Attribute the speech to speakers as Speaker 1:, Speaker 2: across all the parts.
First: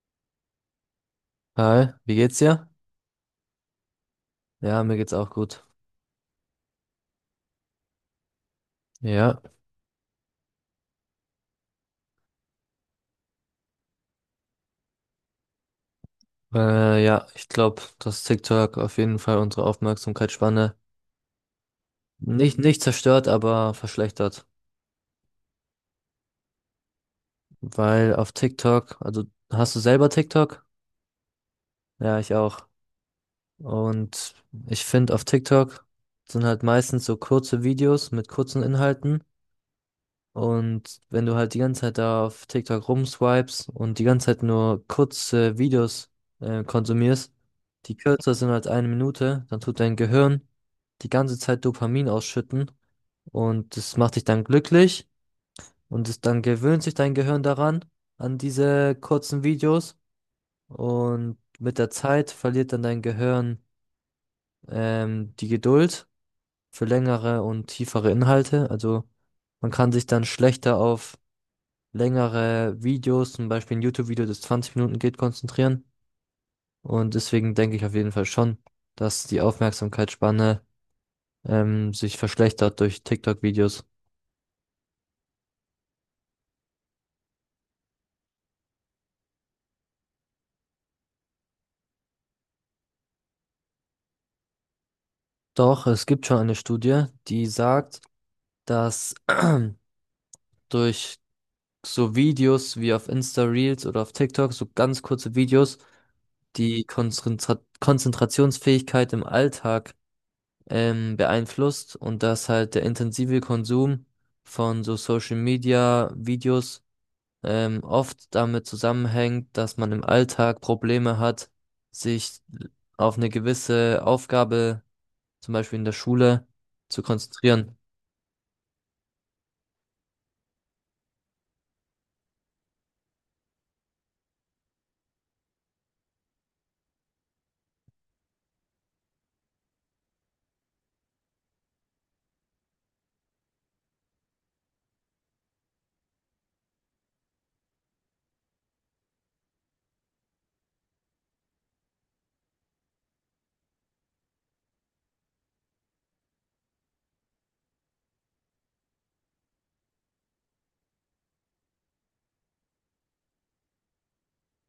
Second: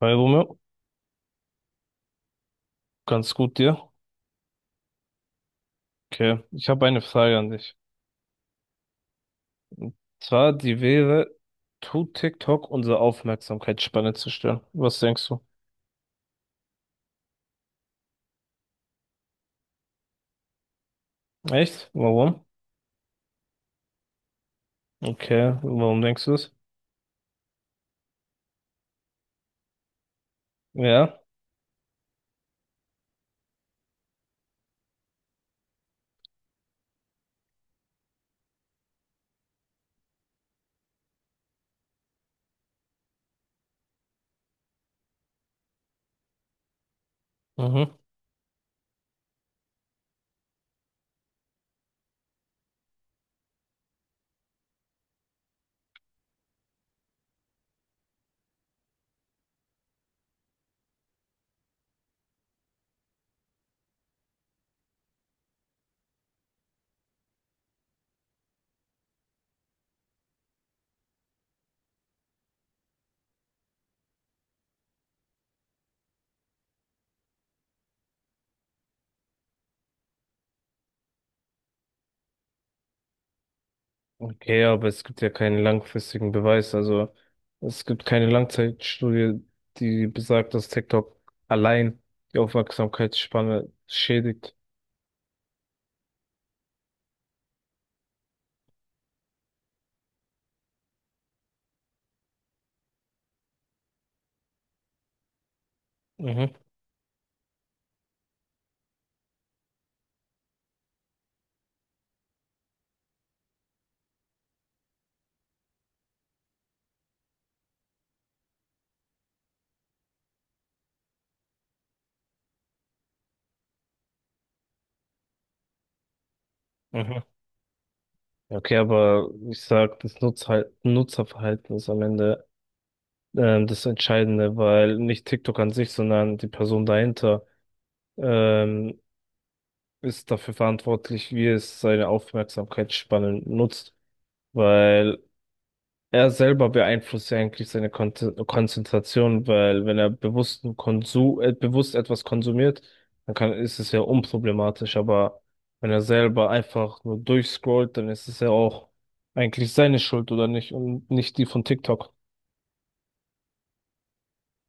Speaker 1: Hi Romeo,
Speaker 2: Hi, wie geht's dir?
Speaker 1: ganz gut, dir?
Speaker 2: Ja, mir geht's auch gut.
Speaker 1: Okay, ich habe eine Frage an dich.
Speaker 2: Ja,
Speaker 1: Zwar, die wäre, tut TikTok unsere Aufmerksamkeitsspanne zerstören? Was denkst du?
Speaker 2: ja, ich glaube, dass TikTok auf jeden Fall unsere Aufmerksamkeitsspanne
Speaker 1: Echt? Warum?
Speaker 2: nicht zerstört, aber verschlechtert.
Speaker 1: Okay, warum denkst du es?
Speaker 2: Weil auf TikTok, also, hast du selber TikTok?
Speaker 1: Ja,
Speaker 2: Ja, ich auch. Und ich finde, auf TikTok sind halt meistens so kurze Videos mit kurzen Inhalten. Und wenn du halt die ganze Zeit da auf TikTok rumswipes und die ganze Zeit nur kurze Videos konsumierst,
Speaker 1: mhm.
Speaker 2: die kürzer sind als eine Minute, dann tut dein Gehirn die ganze Zeit Dopamin ausschütten und das macht dich dann glücklich und es dann gewöhnt sich dein Gehirn daran, an diese kurzen Videos, und mit der Zeit verliert dann dein Gehirn die Geduld für längere und tiefere Inhalte. Also, man kann sich dann schlechter auf längere Videos, zum Beispiel ein YouTube-Video, das 20 Minuten geht, konzentrieren. Und deswegen denke ich auf jeden Fall schon, dass die Aufmerksamkeitsspanne sich verschlechtert durch TikTok-Videos.
Speaker 1: Okay, aber es gibt ja keinen langfristigen Beweis. Also, es gibt keine Langzeitstudie, die besagt, dass TikTok allein die Aufmerksamkeitsspanne schädigt.
Speaker 2: Doch, es gibt schon eine Studie, die sagt, dass durch so Videos wie auf Insta Reels oder auf TikTok, so ganz kurze Videos,
Speaker 1: Mhm,
Speaker 2: die Konzentrationsfähigkeit im Alltag beeinflusst und dass halt der intensive Konsum von so Social Media Videos oft damit zusammenhängt, dass man im Alltag Probleme hat, sich auf eine gewisse Aufgabe, zum Beispiel in der Schule, zu
Speaker 1: mhm.
Speaker 2: konzentrieren.
Speaker 1: Okay, aber ich sag, das Nutzerverhalten ist am Ende, das Entscheidende, weil nicht TikTok an sich, sondern die Person dahinter, ähm, ist dafür verantwortlich, wie es seine Aufmerksamkeitsspannen nutzt, weil er selber beeinflusst ja eigentlich seine Konzentration, weil wenn er bewusst etwas konsumiert, dann ist es ja unproblematisch, aber wenn er selber einfach nur durchscrollt, dann ist es ja auch eigentlich seine Schuld oder nicht und nicht die von TikTok.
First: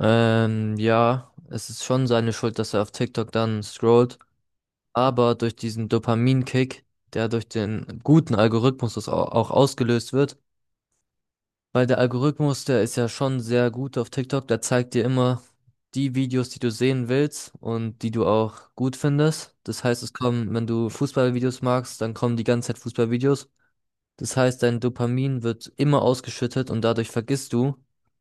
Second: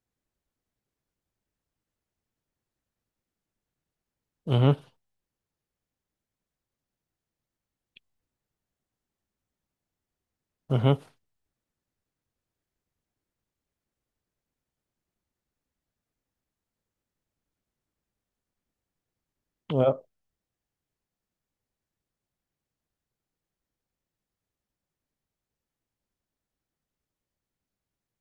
Speaker 2: Ja, es ist schon seine Schuld, dass er auf TikTok dann scrollt,
Speaker 1: Mhm,
Speaker 2: aber durch diesen Dopaminkick, der durch den guten Algorithmus auch ausgelöst wird.
Speaker 1: mhm.
Speaker 2: Weil der Algorithmus, der ist ja schon sehr gut auf TikTok, der zeigt dir immer die Videos, die du sehen willst und die du auch gut findest. Das heißt,
Speaker 1: Ja.
Speaker 2: es kommen, wenn du Fußballvideos magst, dann kommen die ganze Zeit Fußballvideos. Das heißt, dein Dopamin wird immer ausgeschüttet und dadurch vergisst du,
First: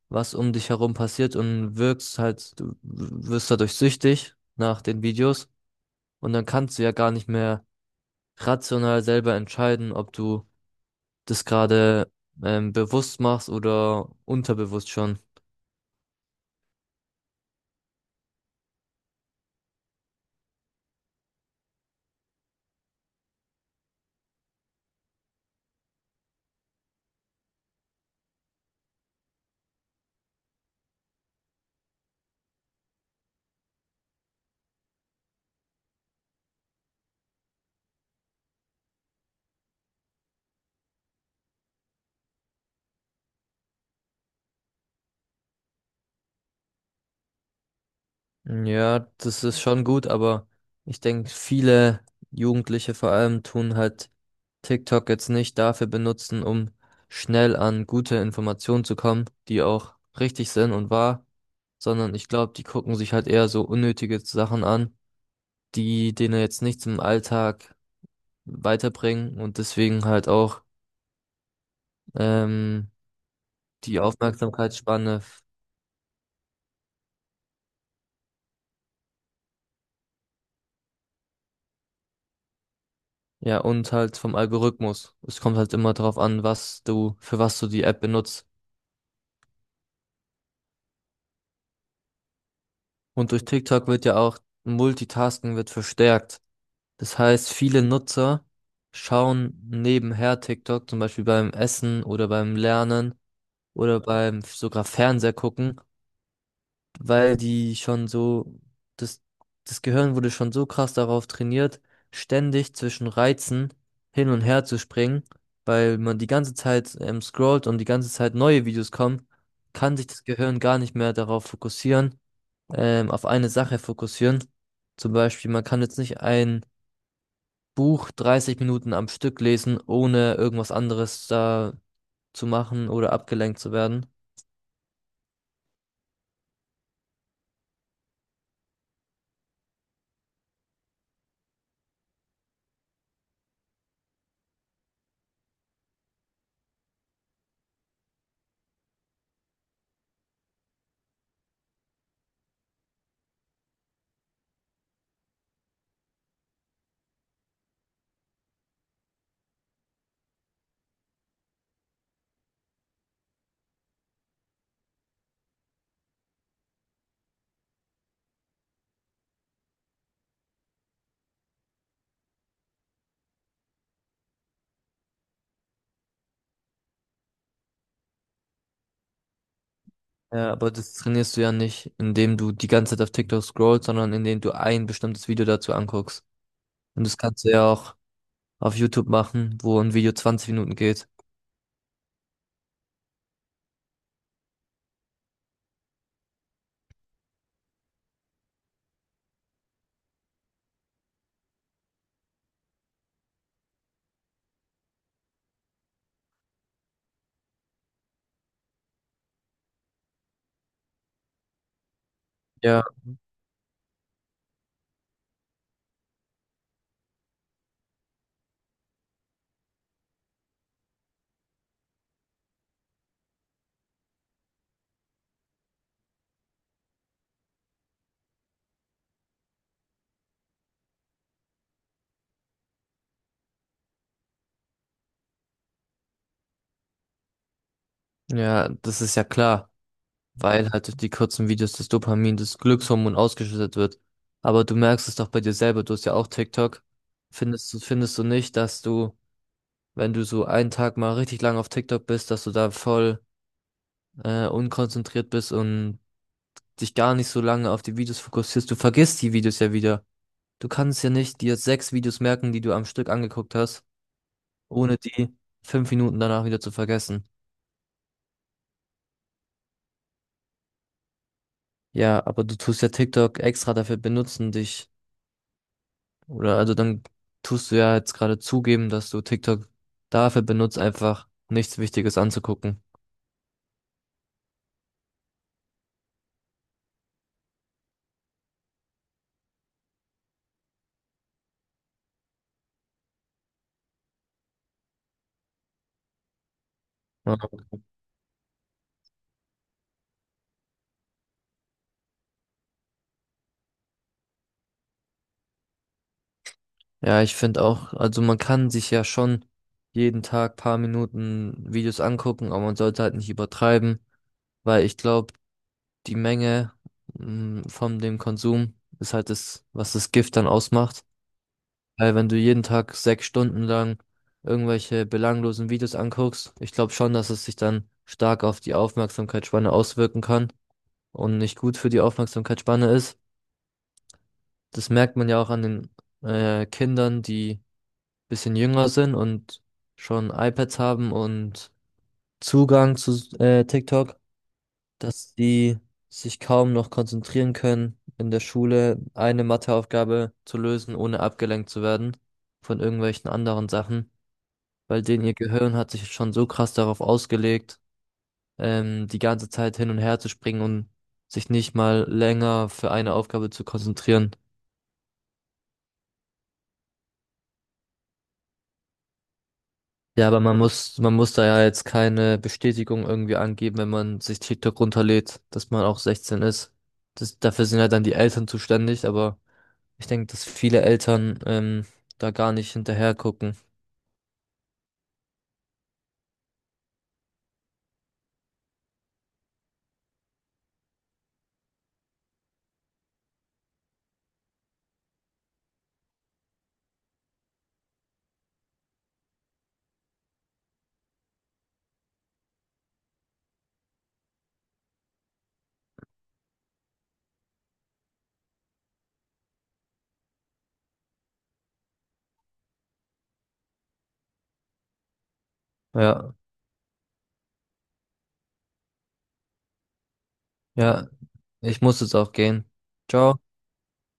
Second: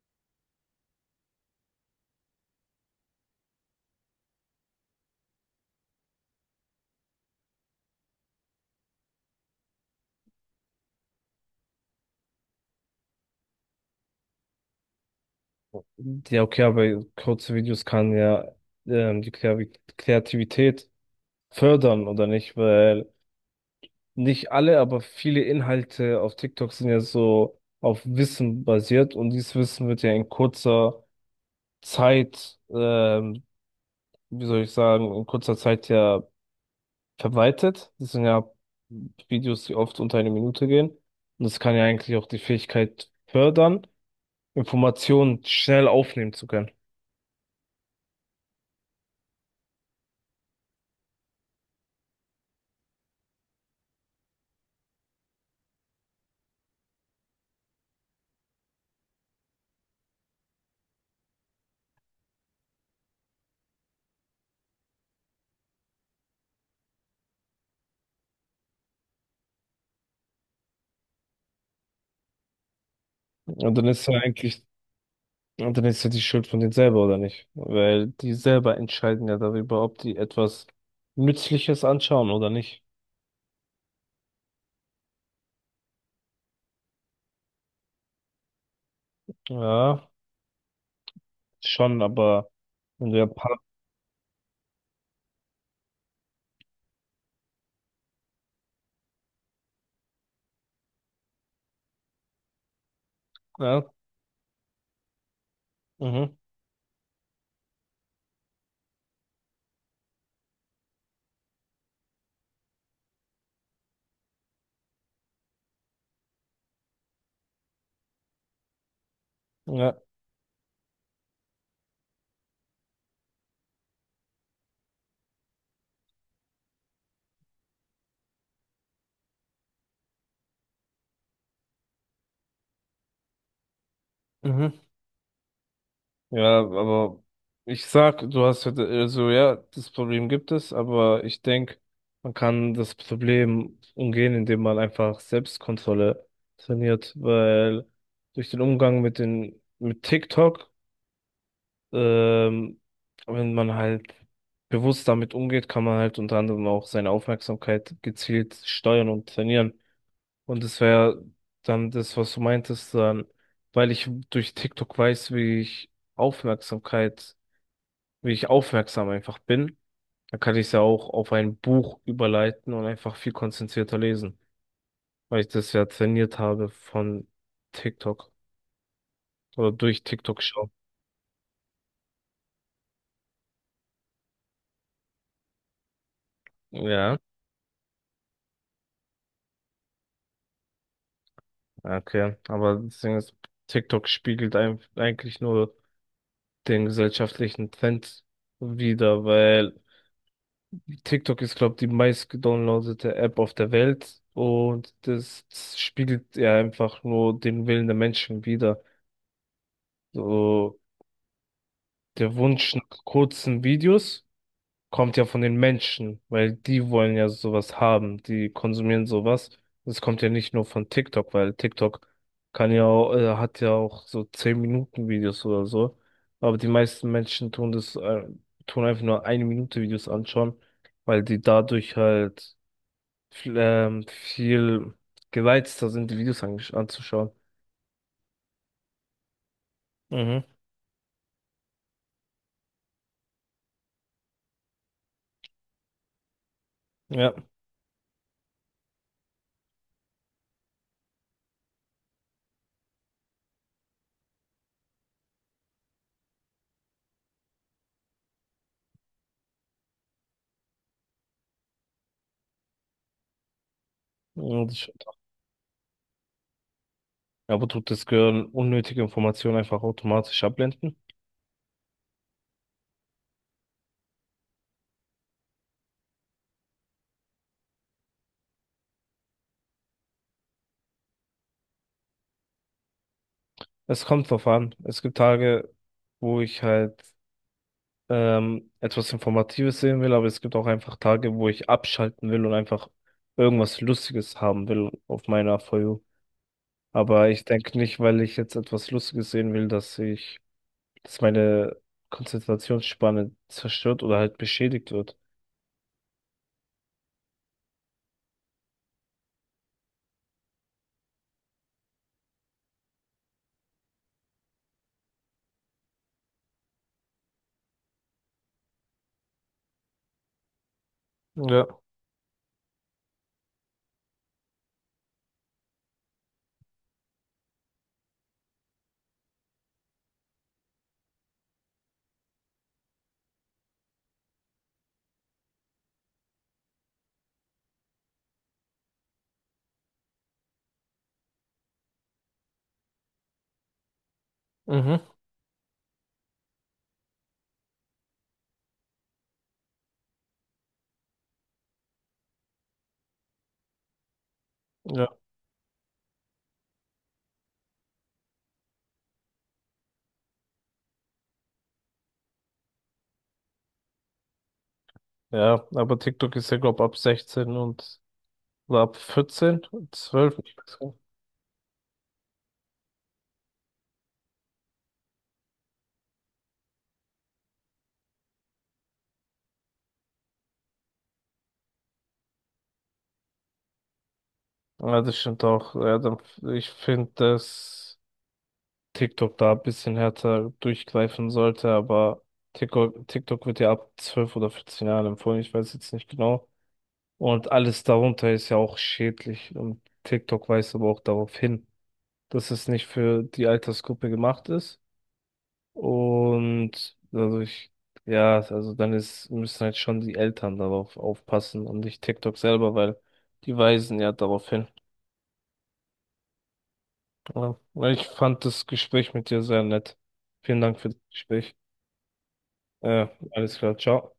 Speaker 2: was um dich herum passiert, und wirkst halt, du wirst dadurch süchtig nach den Videos und dann kannst du ja gar nicht mehr rational selber entscheiden, ob du das gerade bewusst machst oder unterbewusst schon.
Speaker 1: Ja, okay, aber kurze Videos kann ja, die Kreativität fördern, oder nicht? Weil nicht alle, aber viele Inhalte auf TikTok sind ja so auf Wissen basiert und dieses Wissen wird ja in kurzer Zeit, wie soll ich sagen, in kurzer Zeit ja verwaltet. Das sind ja Videos, die oft unter eine Minute gehen. Und das kann ja eigentlich auch die Fähigkeit fördern, Informationen schnell aufnehmen zu können.
Speaker 2: Ja, das ist schon gut, aber ich denke, viele Jugendliche vor allem tun halt TikTok jetzt nicht dafür benutzen, um schnell an gute Informationen zu kommen, die auch richtig sind und wahr, sondern ich glaube, die gucken sich halt eher so unnötige Sachen an, die denen jetzt nichts im Alltag weiterbringen und deswegen halt auch ähm,
Speaker 1: Und dann
Speaker 2: die
Speaker 1: ist ja eigentlich
Speaker 2: Aufmerksamkeitsspanne,
Speaker 1: Und dann ist ja die Schuld von denen selber, oder nicht? Weil die selber entscheiden ja darüber, ob die etwas Nützliches anschauen oder nicht.
Speaker 2: ja, und halt vom Algorithmus. Es kommt halt immer darauf an, was du, für was du die App benutzt.
Speaker 1: Ja, schon, aber wenn du ja
Speaker 2: Und durch
Speaker 1: Part-
Speaker 2: TikTok wird ja auch Multitasking wird verstärkt. Das heißt, viele Nutzer schauen nebenher TikTok, zum Beispiel beim Essen oder beim Lernen
Speaker 1: ja,
Speaker 2: oder beim sogar Fernseher gucken,
Speaker 1: mhm,
Speaker 2: weil die schon so, das, das Gehirn wurde schon so krass darauf trainiert, ständig zwischen Reizen hin und her zu springen. Weil man die ganze Zeit scrollt und die ganze Zeit neue Videos kommen,
Speaker 1: ja,
Speaker 2: kann sich das Gehirn gar nicht mehr darauf fokussieren, auf eine Sache fokussieren. Zum Beispiel, man kann jetzt nicht ein Buch 30 Minuten am Stück lesen, ohne irgendwas anderes da zu machen oder abgelenkt zu werden.
Speaker 1: mhm. Ja, aber ich sag, du hast ja, also ja, das Problem gibt es, aber ich denke, man kann das Problem umgehen, indem man einfach Selbstkontrolle trainiert, weil durch den Umgang mit TikTok. Ähm, wenn man halt bewusst damit umgeht, kann man halt unter anderem auch seine Aufmerksamkeit gezielt steuern und trainieren. Und das wäre dann das, was du meintest, dann, weil ich durch TikTok weiß, Aufmerksamkeit, wie ich aufmerksam einfach bin, dann kann ich es ja auch auf ein Buch überleiten und einfach viel konzentrierter lesen, weil ich das ja trainiert habe von TikTok oder durch TikTok
Speaker 2: Ja,
Speaker 1: schauen.
Speaker 2: aber das trainierst du ja nicht, indem du die ganze Zeit auf TikTok scrollst, sondern indem du ein bestimmtes Video dazu anguckst. Und
Speaker 1: Ja.
Speaker 2: das kannst du ja auch auf YouTube machen, wo ein Video 20 Minuten geht.
Speaker 1: Ah, okay, aber das Ding ist, TikTok spiegelt eigentlich nur den gesellschaftlichen Trend wider, weil TikTok ist, glaube ich, die meistgedownloadete App auf der Welt und das spiegelt ja einfach nur den Willen der Menschen wider. So der Wunsch
Speaker 2: Ja,
Speaker 1: nach kurzen Videos. Kommt ja von den Menschen, weil die wollen ja sowas haben, die konsumieren sowas. Das kommt ja nicht nur von TikTok, weil TikTok hat ja auch so 10 Minuten Videos oder so. Aber die meisten Menschen tun einfach nur eine Minute Videos anschauen, weil die dadurch halt viel gereizter sind, die Videos anzuschauen.
Speaker 2: ja, das ist ja klar.
Speaker 1: Mhm,
Speaker 2: Weil halt durch die kurzen Videos das Dopamin, das Glückshormon, ausgeschüttet wird. Aber du merkst es doch bei dir selber, du hast ja auch TikTok.
Speaker 1: ja.
Speaker 2: Findest du nicht, dass du, wenn du so einen Tag mal richtig lang auf TikTok bist, dass du da voll unkonzentriert bist und dich gar nicht so lange auf die Videos fokussierst? Du vergisst die Videos ja wieder. Du kannst ja nicht dir sechs Videos merken, die du am Stück angeguckt hast,
Speaker 1: Und ich-
Speaker 2: ohne die 5 Minuten danach wieder zu vergessen.
Speaker 1: Aber tut das Gehirn unnötige Informationen einfach automatisch abblenden?
Speaker 2: Ja, aber du tust ja TikTok extra dafür benutzen, dich. Oder also, dann tust du ja jetzt gerade zugeben, dass du TikTok dafür benutzt, einfach nichts Wichtiges anzugucken.
Speaker 1: Es kommt drauf an. Es gibt Tage, wo ich halt, etwas Informatives sehen will, aber es gibt auch einfach Tage, wo ich abschalten will und einfach irgendwas Lustiges haben will auf meiner For You. Aber ich
Speaker 2: Ja,
Speaker 1: denke nicht, weil ich jetzt etwas Lustiges sehen will, dass meine Konzentrationsspanne zerstört oder halt beschädigt wird.
Speaker 2: ja, ich finde auch, also man kann sich ja schon jeden Tag paar Minuten Videos angucken, aber man sollte halt nicht übertreiben, weil ich glaube, die Menge von dem Konsum ist halt das, was das Gift dann ausmacht.
Speaker 1: Ja,
Speaker 2: Weil wenn du jeden Tag 6 Stunden lang irgendwelche belanglosen Videos anguckst, ich glaube schon, dass es sich dann stark auf die Aufmerksamkeitsspanne auswirken kann und nicht gut für die Aufmerksamkeitsspanne ist. Das merkt man ja auch an den Kindern, die ein bisschen jünger sind und schon iPads haben und Zugang zu TikTok,
Speaker 1: mhm.
Speaker 2: dass die sich kaum noch konzentrieren können, in der Schule eine Matheaufgabe zu lösen, ohne abgelenkt zu werden von irgendwelchen anderen Sachen, weil
Speaker 1: Ja,
Speaker 2: denen ihr Gehirn hat sich schon so krass darauf ausgelegt, die ganze Zeit hin und her zu springen und sich nicht mal länger für eine Aufgabe zu konzentrieren.
Speaker 1: ja, aber TikTok ist ja, glaube ab 16 und oder ab 14,
Speaker 2: Ja,
Speaker 1: 12.
Speaker 2: aber man muss da ja jetzt keine Bestätigung irgendwie angeben, wenn man sich TikTok runterlädt, dass man auch 16 ist. Das, dafür sind ja dann die Eltern zuständig, aber ich denke, dass viele Eltern da gar nicht hinterher gucken.
Speaker 1: Ja, das stimmt auch. Ja, dann, ich finde, dass TikTok da ein bisschen härter durchgreifen sollte, aber TikTok wird ja ab 12 oder 14 Jahren empfohlen, ich weiß jetzt nicht genau. Und alles darunter ist ja auch schädlich. Und TikTok weist aber auch darauf hin, dass es nicht für die Altersgruppe gemacht ist. Und dadurch, ja, also dann müssen halt schon die Eltern darauf aufpassen und nicht TikTok selber, weil die weisen ja darauf hin.
Speaker 2: Ja,
Speaker 1: Ja. Ich fand das Gespräch mit dir sehr nett. Vielen Dank für das
Speaker 2: ja,
Speaker 1: Gespräch.
Speaker 2: ich muss jetzt auch gehen.
Speaker 1: Äh,
Speaker 2: Ciao.
Speaker 1: Alles klar, ciao.